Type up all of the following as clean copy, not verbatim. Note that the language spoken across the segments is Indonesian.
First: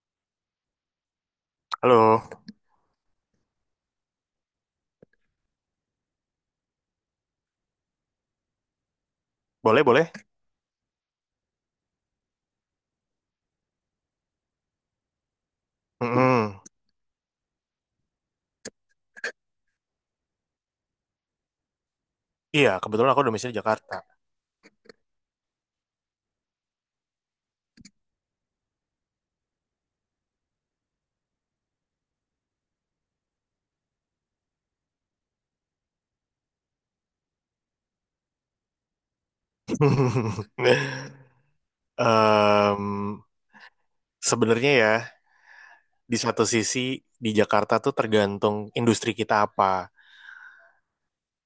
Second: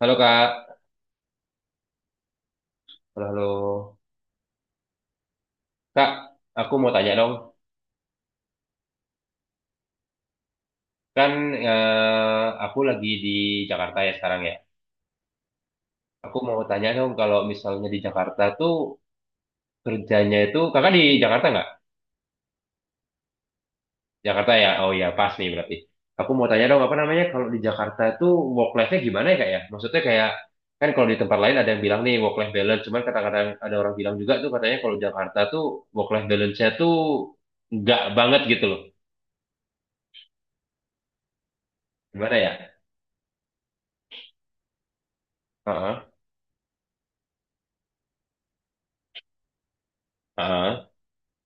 Halo Kak, Halo, halo halo. Kak, aku mau tanya dong. boleh boleh. Kan aku lagi di Jakarta ya sekarang ya. Aku mau Mm-mm. tanya dong kalau misalnya di Jakarta tuh kerjanya itu Kakak di Jakarta nggak? Iya, kebetulan aku domisili Jakarta. Jakarta ya. Oh ya, pas nih berarti. Aku mau tanya dong apa namanya kalau di Jakarta tuh work life-nya gimana ya Kak ya? Maksudnya kayak kan kalau di tempat lain ada yang bilang nih work life balance, cuman kadang-kadang ada orang bilang juga tuh katanya kalau Jakarta tuh work life balance-nya tuh nggak banget gitu loh. Gimana ya? Em, Sebenarnya ya, Heeh, di satu sisi di Jakarta tuh tergantung industri kita apa. heeh.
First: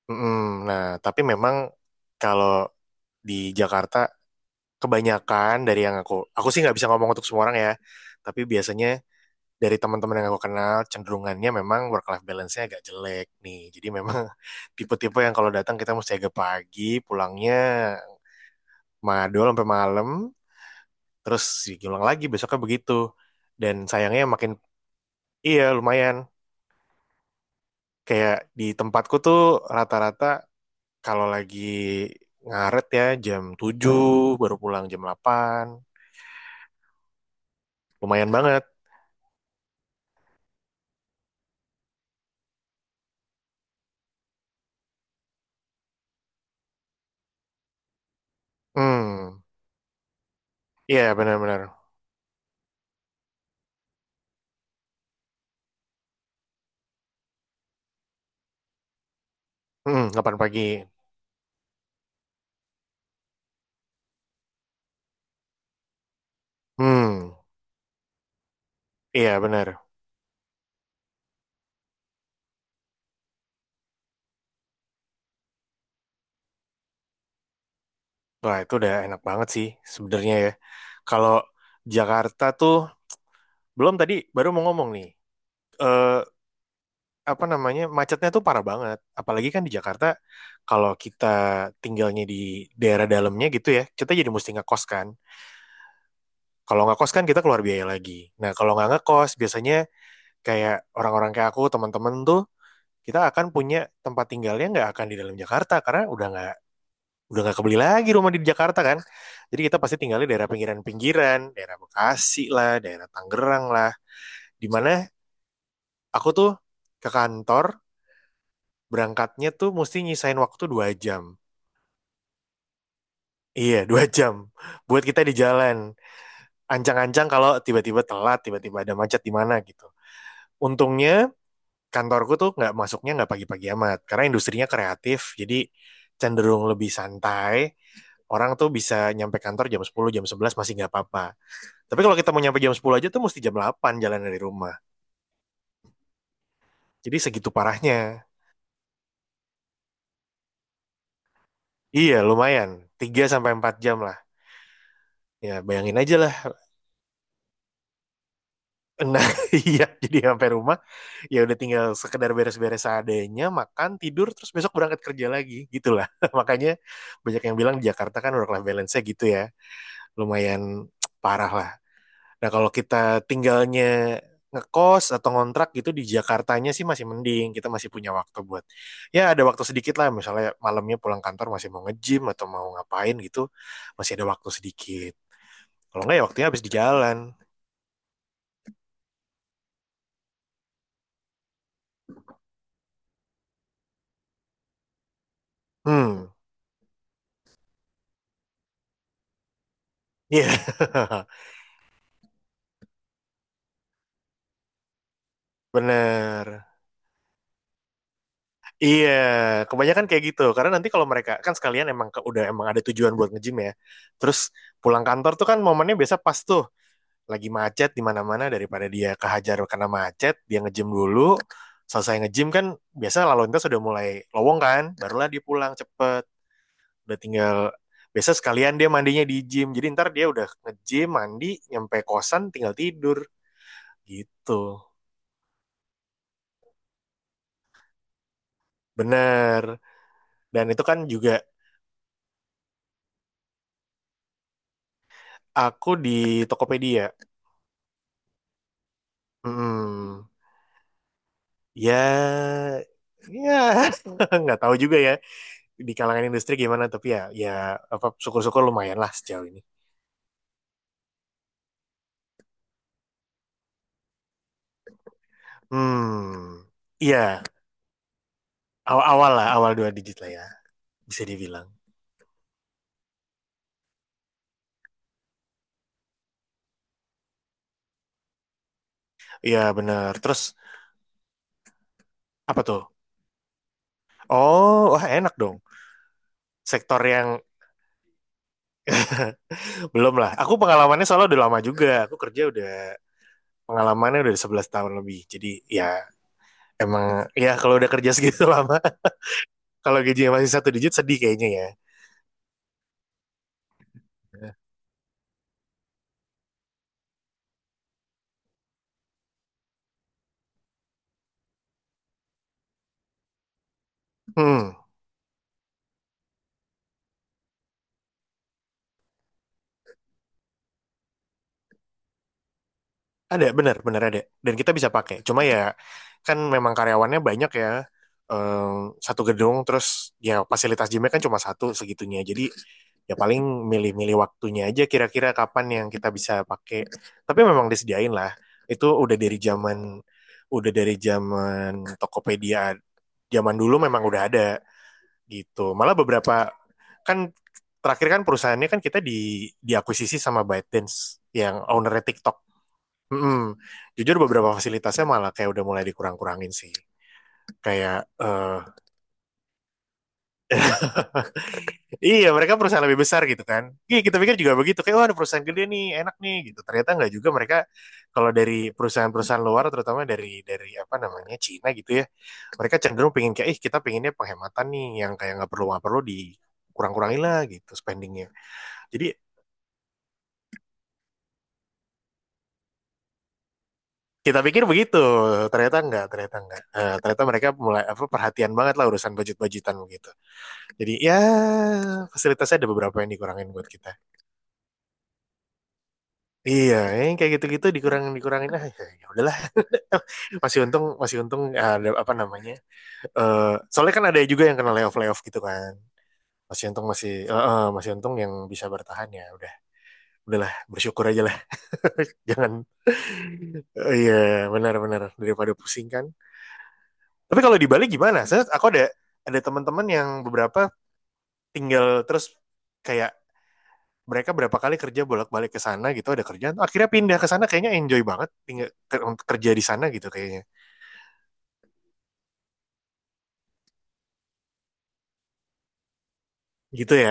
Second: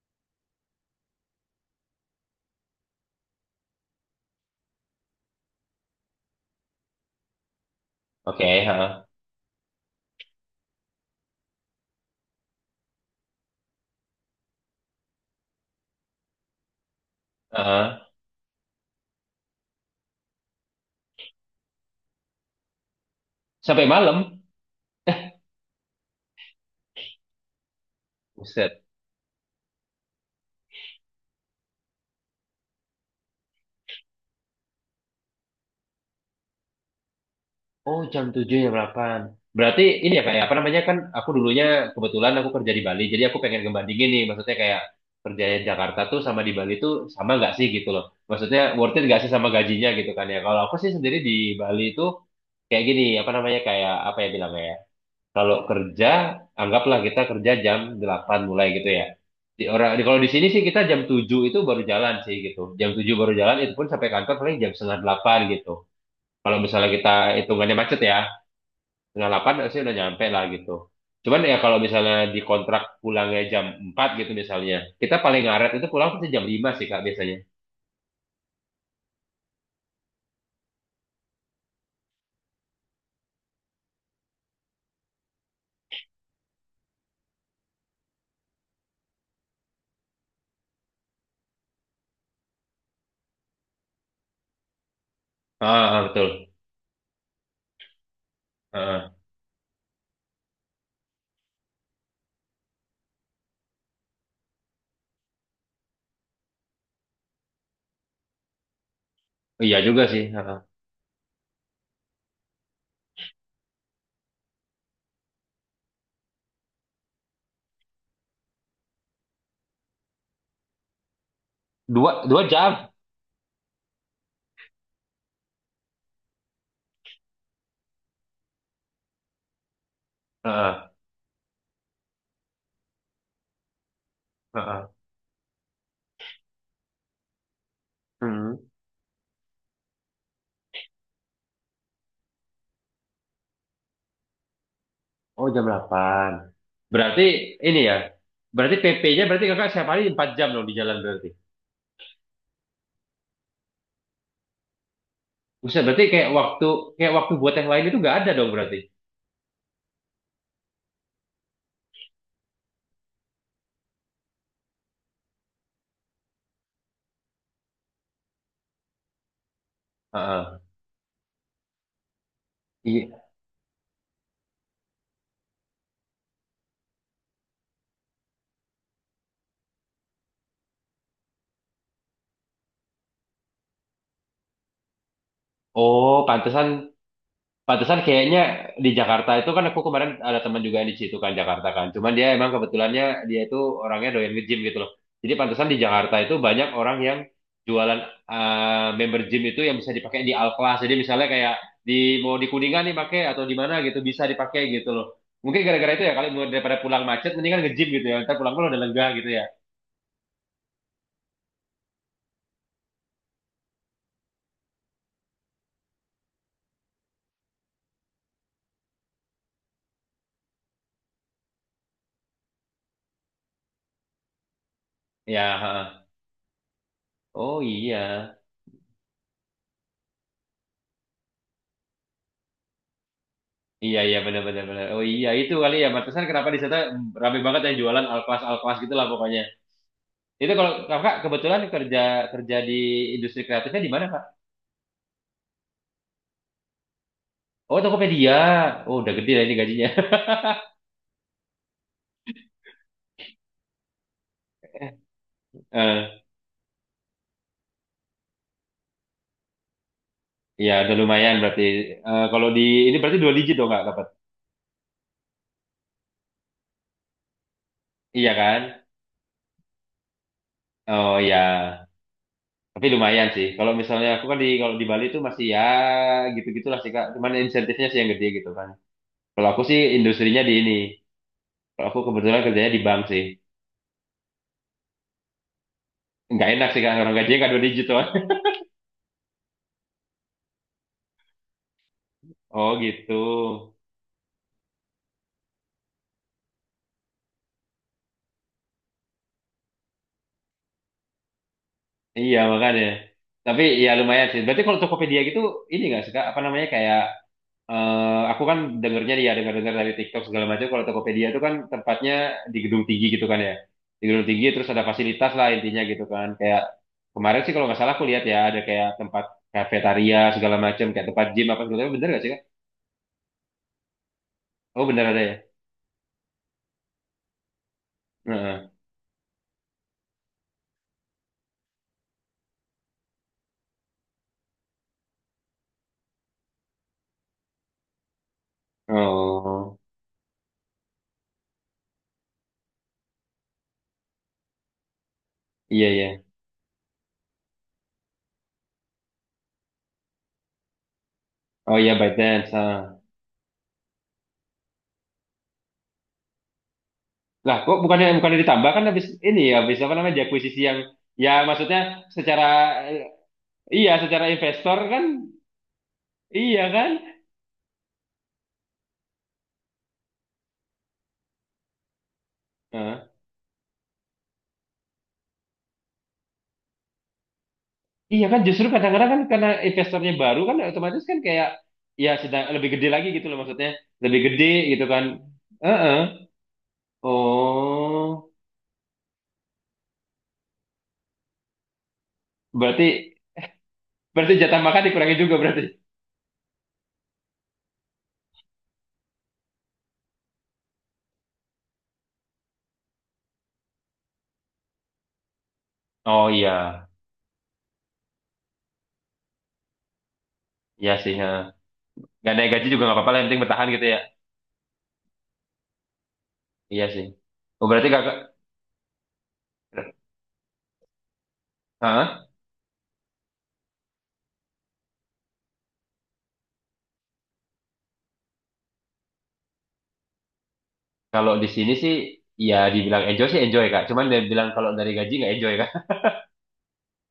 Mm-mm. Nah, tapi memang kalau di Jakarta kebanyakan dari yang aku sih nggak bisa ngomong untuk semua orang ya. Tapi Oke, biasanya heeh. dari teman-teman yang aku kenal cenderungannya memang work life balance-nya agak jelek nih. Jadi memang tipe-tipe yang kalau datang kita mesti agak pagi, pulangnya Heeh. madol sampai malam terus diulang lagi besoknya begitu dan Sampai sayangnya malam. makin. Iya, lumayan, kayak di Buset. tempatku tuh rata-rata kalau lagi ngaret ya jam 7 baru pulang jam 8. Oh, jam Lumayan tujuh banget. jam delapan. Berarti ini ya kayak apa namanya kan aku dulunya kebetulan aku kerja di Bali. Jadi aku pengen ngebandingin nih maksudnya kayak kerja di Jakarta tuh sama di Bali tuh sama nggak sih gitu loh. Maksudnya worth it nggak sih hmm sama gajinya gitu kan ya. Kalau aku sih iya, sendiri di benar-benar. Bali itu kayak gini apa namanya kayak apa ya bilangnya ya. Kalau kerja anggaplah kita kerja jam 8 mulai gitu ya. Di orang di kalau di Delapan sini pagi. sih kita jam 7 itu baru jalan sih gitu. Jam 7 baru jalan itu pun sampai kantor paling jam setengah 8 gitu. Kalau misalnya kita hmm hitungannya macet ya, setengah iya, 8 benar. sih udah nyampe lah gitu. Cuman ya kalau misalnya di kontrak pulangnya jam 4 gitu misalnya, kita paling ngaret itu pulang pasti jam 5 sih Kak biasanya. Wah, itu udah enak banget sih sebenarnya ya. Kalau Jakarta tuh belum, tadi baru mau ngomong nih. Eh Apa namanya, macetnya tuh parah banget, apalagi kan di Jakarta kalau kita tinggalnya di daerah dalamnya gitu ya, kita jadi mesti ngekos kan. Ah, ah, betul. Kalau nggak kos kan kita keluar biaya lagi. Nah, kalau Ah, nggak ah. ngekos biasanya kayak orang-orang kayak aku teman-teman tuh kita akan punya tempat tinggalnya nggak akan di dalam Jakarta karena udah nggak kebeli lagi rumah di Jakarta kan. Jadi Iya kita pasti juga tinggal sih. di Ah, daerah ah. pinggiran-pinggiran, daerah Bekasi lah, daerah Tangerang lah, dimana aku tuh ke kantor berangkatnya tuh mesti nyisain waktu 2 jam. Dua jam. Iya, dua jam. Buat kita di jalan. Ancang-ancang kalau tiba-tiba telat, tiba-tiba ada macet di mana gitu. Ah, Untungnya kantorku tuh nggak masuknya nggak pagi-pagi amat. Karena ah, industrinya ah, ah. kreatif, jadi cenderung lebih santai. Orang Hmm. tuh bisa nyampe kantor jam 10 jam 11 masih nggak apa-apa. Tapi kalau kita mau nyampe jam 10 aja tuh mesti jam 8 jalan dari rumah. Oh jam 8. Jadi Berarti segitu ini parahnya. ya, berarti PP-nya berarti kakak setiap hari 4 jam dong di jalan berarti. Iya, lumayan. 3 sampai 4 jam lah. Ya, Buset, bayangin berarti aja lah. Kayak waktu buat yang lain itu nggak ada dong berarti. Nah, iya, jadi sampai rumah ya udah tinggal sekedar beres-beres seadanya, makan, tidur, terus besok berangkat kerja lagi, gitulah. Makanya banyak yang bilang di Jakarta kan work life balance-nya gitu ya, Ah, ah. lumayan parah lah. Nah, kalau Iya. kita tinggalnya ngekos atau ngontrak gitu di Jakartanya sih masih mending, kita masih punya waktu buat, ya ada waktu sedikit lah, misalnya malamnya pulang kantor masih mau nge-gym atau mau ngapain gitu, masih ada waktu sedikit. Kalau Oh, enggak ya waktunya habis pantesan. di jalan. Pantesan kayaknya di Jakarta itu kan aku kemarin ada teman juga yang di situ kan Jakarta kan. Cuman dia emang kebetulannya dia itu orangnya doyan nge-gym gitu loh. Jadi pantesan di Jakarta hmm itu banyak orang yang jualan eh, member gym itu yang bisa dipakai di iya, al class. Jadi yeah. misalnya kayak di mau di Kuningan nih pakai atau di mana gitu bisa dipakai gitu loh. Mungkin gara-gara itu ya kali Bener. daripada pulang macet mendingan nge-gym gitu ya. Ntar pulang-pulang udah lega Iya, gitu ya. kebanyakan kayak gitu. Karena nanti kalau mereka kan sekalian emang udah emang ada tujuan buat nge-gym ya. Terus pulang kantor tuh kan momennya biasa pas tuh lagi macet di mana-mana, daripada dia kehajar karena macet, dia nge-gym dulu. Selesai nge-gym kan biasa lalu lintas sudah mulai lowong kan, barulah dia Ya, pulang heeh. cepet. Udah tinggal Oh biasa iya. sekalian dia mandinya di gym. Jadi ntar dia udah nge-gym, mandi, nyampe kosan tinggal tidur Iya iya benar benar gitu. benar. Oh iya itu kali ya. Pantesan kenapa di sana rame banget yang jualan al class gitu lah pokoknya. Bener. Itu Dan kalau itu kan kakak juga kebetulan kerja kerja di industri kreatifnya di mana kak? aku di Tokopedia. Oh Tokopedia. Oh udah gede lah ini gajinya. Hmm. Ya, ya nggak tahu juga ya di Eh, kalangan industri gimana, tapi ya, apa syukur-syukur lumayan lah sejauh ini. Iya udah lumayan berarti. Kalau di ini berarti dua digit dong kak dapat. Hmm, iya, Iya kan? awal-awal lah, awal dua digit lah ya, Oh bisa iya. dibilang. Tapi lumayan sih. Kalau misalnya aku kan di kalau di Bali itu masih ya gitu-gitulah sih kak. Cuman insentifnya sih yang gede gitu kan. Kalau Iya aku sih bener. industrinya Terus di ini. Kalau aku kebetulan apa kerjanya di tuh? bank sih. Oh, wah enak dong. Nggak enak sih kak Sektor orang yang gajinya nggak dua digit tuh. belum lah. Aku pengalamannya soalnya udah lama juga. Aku kerja udah Oh gitu. pengalamannya udah 11 tahun lebih. Jadi ya emang, ya kalau udah kerja segitu lama, kalau gajinya masih satu digit sedih kayaknya ya. Iya makanya. Tapi ya lumayan sih. Berarti kalau Tokopedia gitu ini nggak suka apa namanya kayak aku kan dengernya dia dengar-dengar dari TikTok segala macam. Kalau Tokopedia itu kan tempatnya di gedung tinggi gitu kan ya. Di gedung tinggi terus Hmm. ada fasilitas lah intinya gitu kan. Kayak kemarin sih kalau nggak salah aku lihat ya ada kayak tempat kafetaria segala macam kayak tempat gym apa segala macam. Bener nggak sih kak? Ada, benar, benar ada. Dan kita bisa Oh bener pakai. ada Cuma ya. ya, kan memang karyawannya banyak ya. Heeh. Satu gedung, terus ya fasilitas gymnya kan cuma satu segitunya. Jadi ya paling milih-milih waktunya aja kira-kira kapan yang kita bisa pakai. Tapi memang disediain lah. Itu udah dari Oh zaman, udah dari zaman Tokopedia. Zaman dulu memang udah ada gitu. iya Malah iya. beberapa, kan terakhir kan perusahaannya kan kita diakuisisi sama ByteDance yang Oh iya ownernya TikTok. ByteDance. Ha. Mm-mm. Jujur beberapa fasilitasnya malah kayak udah mulai dikurang-kurangin sih. Lah, kok Kayak, bukannya bukannya eh ditambah kan habis ini ya, habis apa namanya di akuisisi yang ya maksudnya iya, secara mereka perusahaan lebih eh, besar gitu kan. iya Iya, kita secara pikir juga investor begitu kayak kan wah ada perusahaan gede nih, enak nih gitu. iya Ternyata kan? nggak juga, mereka kalau dari perusahaan-perusahaan luar, terutama dari apa namanya Cina gitu ya. Mereka Heeh. cenderung pengen kayak ih kita pengennya penghematan nih, yang kayak nggak perlu dikurang-kurangin lah gitu spendingnya. Iya kan justru kadang-kadang Jadi kan karena investornya baru kan otomatis kan kayak ya sedang lebih gede lagi gitu loh maksudnya, lebih kita gede pikir gitu begitu, kan. ternyata Heeh. enggak, ternyata enggak. Ternyata mereka mulai apa Oh, perhatian banget lah urusan budget-budgetan begitu. Jadi ya fasilitasnya ada beberapa yang berarti dikurangin buat kita. berarti jatah makan dikurangi juga berarti. Iya, yang kayak gitu-gitu dikurangin dikurangin, ah ya, ya udahlah. Masih untung, masih untung ada apa namanya? Eh, Soalnya kan ada juga yang kena layoff layoff gitu kan. Oh iya, Masih untung, masih untung yang bisa bertahan, ya udah. Udahlah, iya bersyukur sih. aja lah. Heeh. Gak naik Jangan. gaji juga nggak apa-apa lah, yang penting bertahan gitu Oh, ya. iya, benar-benar, daripada pusing kan. Iya sih. Tapi kalau Oh di Bali berarti kakak, gimana? Aku ada teman-teman yang beberapa tinggal, Hah? terus kayak mereka berapa kali kerja bolak-balik ke sana gitu, ada kerjaan akhirnya pindah ke sana, kayaknya enjoy banget tinggal kerja di sana gitu kayaknya, Kalau di sini sih, ya dibilang enjoy sih enjoy Kak. Cuman dia bilang kalau dari gaji nggak enjoy Kak. gitu ya.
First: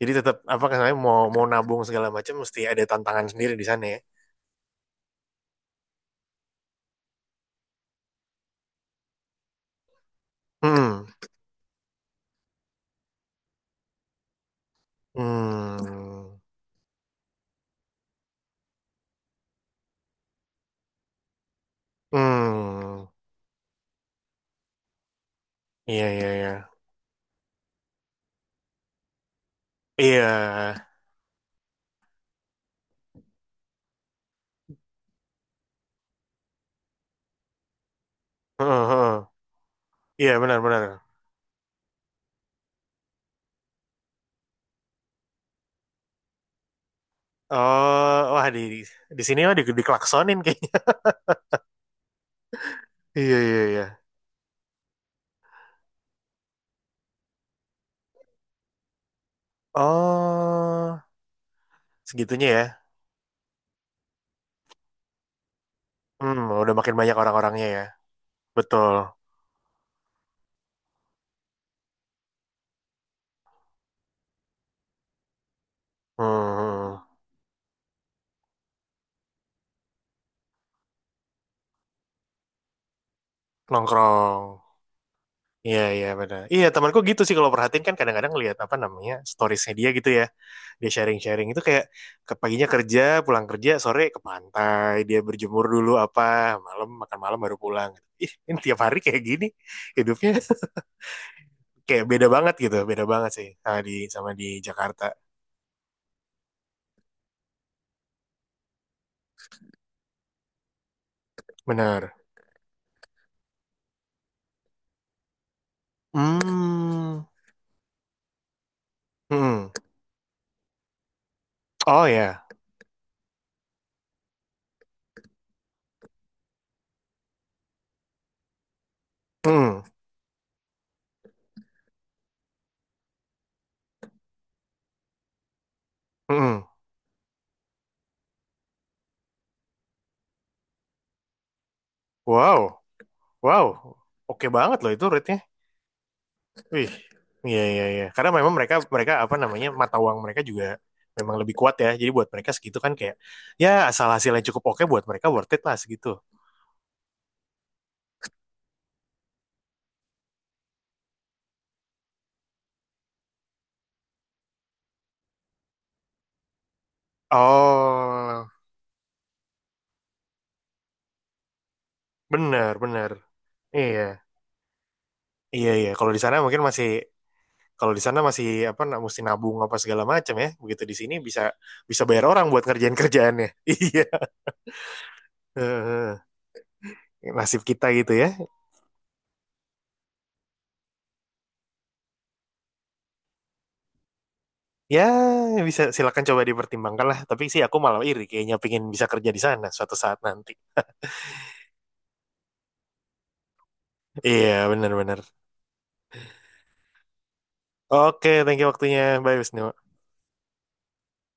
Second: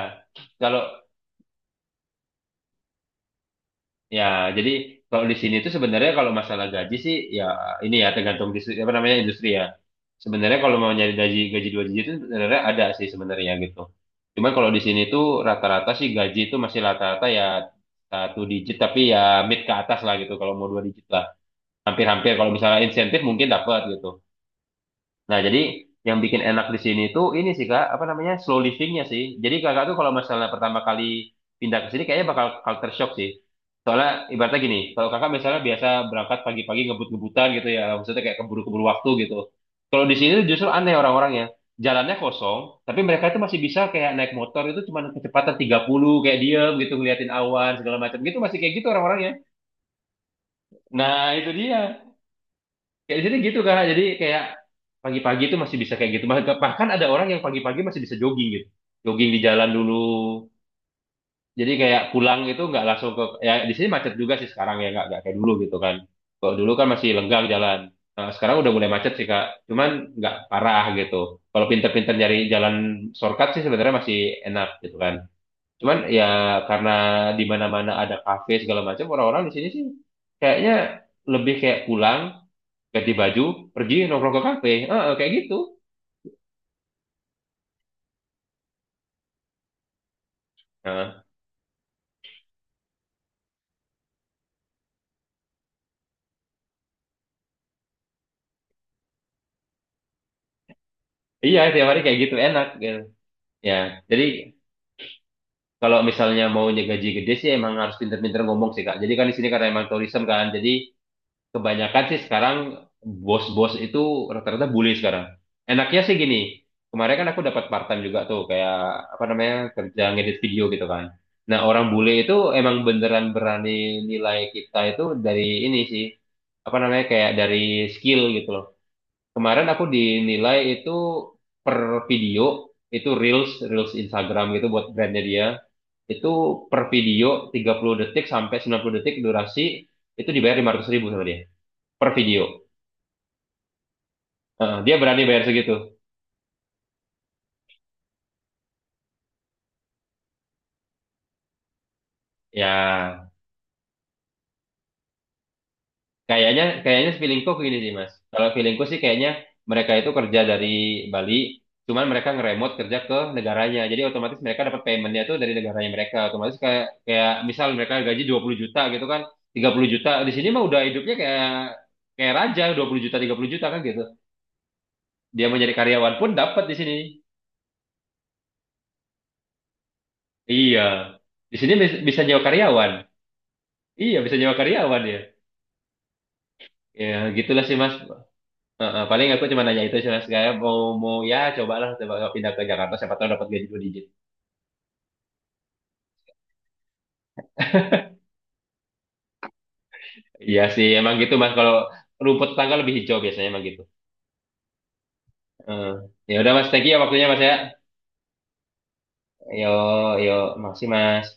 Jadi tetap apa kalau namanya, mau mau nabung segala macam mesti ada tantangan sendiri di sana ya. ya jadi kalau di sini itu sebenarnya kalau masalah gaji sih ya ini ya tergantung dis- apa namanya industri ya. Sebenarnya kalau mau Hmm. nyari gaji gaji dua digit itu sebenarnya ada sih sebenarnya gitu. Cuman kalau di sini tuh rata-rata sih gaji Hmm. itu masih rata-rata ya satu digit tapi ya mid ke atas lah gitu kalau mau dua digit lah. Hampir-hampir kalau misalnya Hmm. insentif mungkin dapat gitu. Nah, jadi Iya, yang iya, bikin iya, enak di sini tuh ini sih Kak, apa namanya? Slow livingnya sih. Jadi Kakak tuh kalau iya. misalnya pertama kali pindah ke sini kayaknya bakal culture shock sih. Soalnya ibaratnya gini, kalau Kakak misalnya biasa berangkat pagi-pagi ngebut-ngebutan gitu ya, maksudnya kayak keburu-keburu Heeh, waktu heeh. gitu. Kalau di sini Iya, tuh justru benar-benar. aneh orang-orangnya. Jalannya kosong, tapi mereka itu masih bisa kayak naik motor itu cuma kecepatan 30, kayak diem gitu ngeliatin awan segala macam Oh, gitu wah, masih kayak di gitu di orang-orangnya. sini mah, dikelaksonin kayaknya. Nah, itu dia. Kayak di Iya, sini gitu iya, kak, iya. jadi kayak pagi-pagi itu masih bisa kayak gitu. Bahkan ada orang yang pagi-pagi masih bisa jogging gitu, jogging di jalan dulu. Oh, Jadi kayak pulang segitunya ya. itu nggak langsung ke, ya di sini macet juga sih sekarang ya nggak kayak dulu gitu kan. Kalau dulu Udah kan makin masih banyak lenggang orang-orangnya jalan. ya. Nah, sekarang udah mulai Betul. macet sih kak, cuman nggak parah gitu. Kalau pinter-pinter nyari jalan shortcut sih sebenarnya masih enak gitu kan. Cuman ya karena Hmm. Hmm. di mana-mana ada kafe segala macam, orang-orang di sini sih kayaknya lebih kayak pulang ganti baju pergi nongkrong ke Nongkrong. kafe ah ah, kayak gitu. Iya, iya benar. Iya, temanku gitu sih kalau perhatiin, kan kadang-kadang lihat apa namanya storiesnya dia gitu ya. Dia Heeh. sharing-sharing itu kayak ke paginya kerja, pulang kerja, sore ke pantai, dia berjemur dulu apa, malam makan malam baru pulang. Ih, ini tiap hari kayak gini hidupnya. Iya tiap hari Kayak kayak beda gitu banget enak gitu, gitu. beda banget sih Ya sama di jadi sama di Jakarta. kalau misalnya mau gaji gede sih emang harus pinter-pinter ngomong sih kak jadi kan di sini karena emang tourism kan jadi kebanyakan Benar. sih sekarang bos-bos itu rata-rata bully sekarang enaknya sih gini kemarin Hmm. kan aku dapat part time juga tuh kayak apa namanya Hmm. kerja ngedit video gitu kan nah orang Oh bule itu ya. emang beneran berani nilai kita itu dari ini sih apa namanya kayak dari skill gitu loh. Kemarin Hmm. aku dinilai itu per video, itu Reels, Reels Instagram gitu buat brandnya dia. Itu Hmm. per video 30 detik sampai 90 detik durasi, itu dibayar Rp500.000 sama dia. Per video. Wow. Wow. Oke Heeh, banget loh dia itu berani rate-nya. bayar segitu. Wih, iya, iya, iya. Karena memang mereka mereka apa namanya mata uang mereka juga memang lebih kuat ya. Jadi buat mereka segitu kan kayak Ya, ya asal hasilnya cukup oke buat mereka worth it lah segitu. kayaknya, kayaknya feelingku gini sih, Mas. Kalau feelingku sih kayaknya mereka itu kerja dari Bali, cuman mereka ngeremote kerja ke negaranya. Jadi otomatis mereka dapat paymentnya tuh dari negaranya mereka. Otomatis kayak, kayak misal mereka gaji dua Oh, puluh juta gitu kan, 30 juta. Di sini mah udah hidupnya kayak kayak raja, benar 20 benar. juta, 30 juta kan gitu. Iya, Dia mau iya, nyari iya. Kalau karyawan di pun sana mungkin dapat di masih sini. kalau di sana masih apa mesti nabung apa segala macam ya. Iya. Begitu di sini bisa Di sini bisa bisa bayar nyewa orang buat karyawan. ngerjain kerjaannya. Iya. Iya, bisa nyewa karyawan ya. Heeh. Ya, Nasib gitulah sih, kita Mas. gitu ya. Heeh, paling aku cuma nanya itu sih mas kayak mau mau ya cobalah coba kalau pindah ke Jakarta siapa tahu dapat gaji dua digit. Ya bisa, silakan coba dipertimbangkan lah. Tapi sih aku malah iri kayaknya pingin bisa kerja di sana suatu saat nanti. Iya sih emang gitu mas kalau rumput tetangga lebih hijau biasanya emang gitu. Iya, benar-benar. Heeh. Ya udah mas thank you ya waktunya mas ya. Oke, thank you waktunya. Bye, Wisnu. Yo yo makasih mas.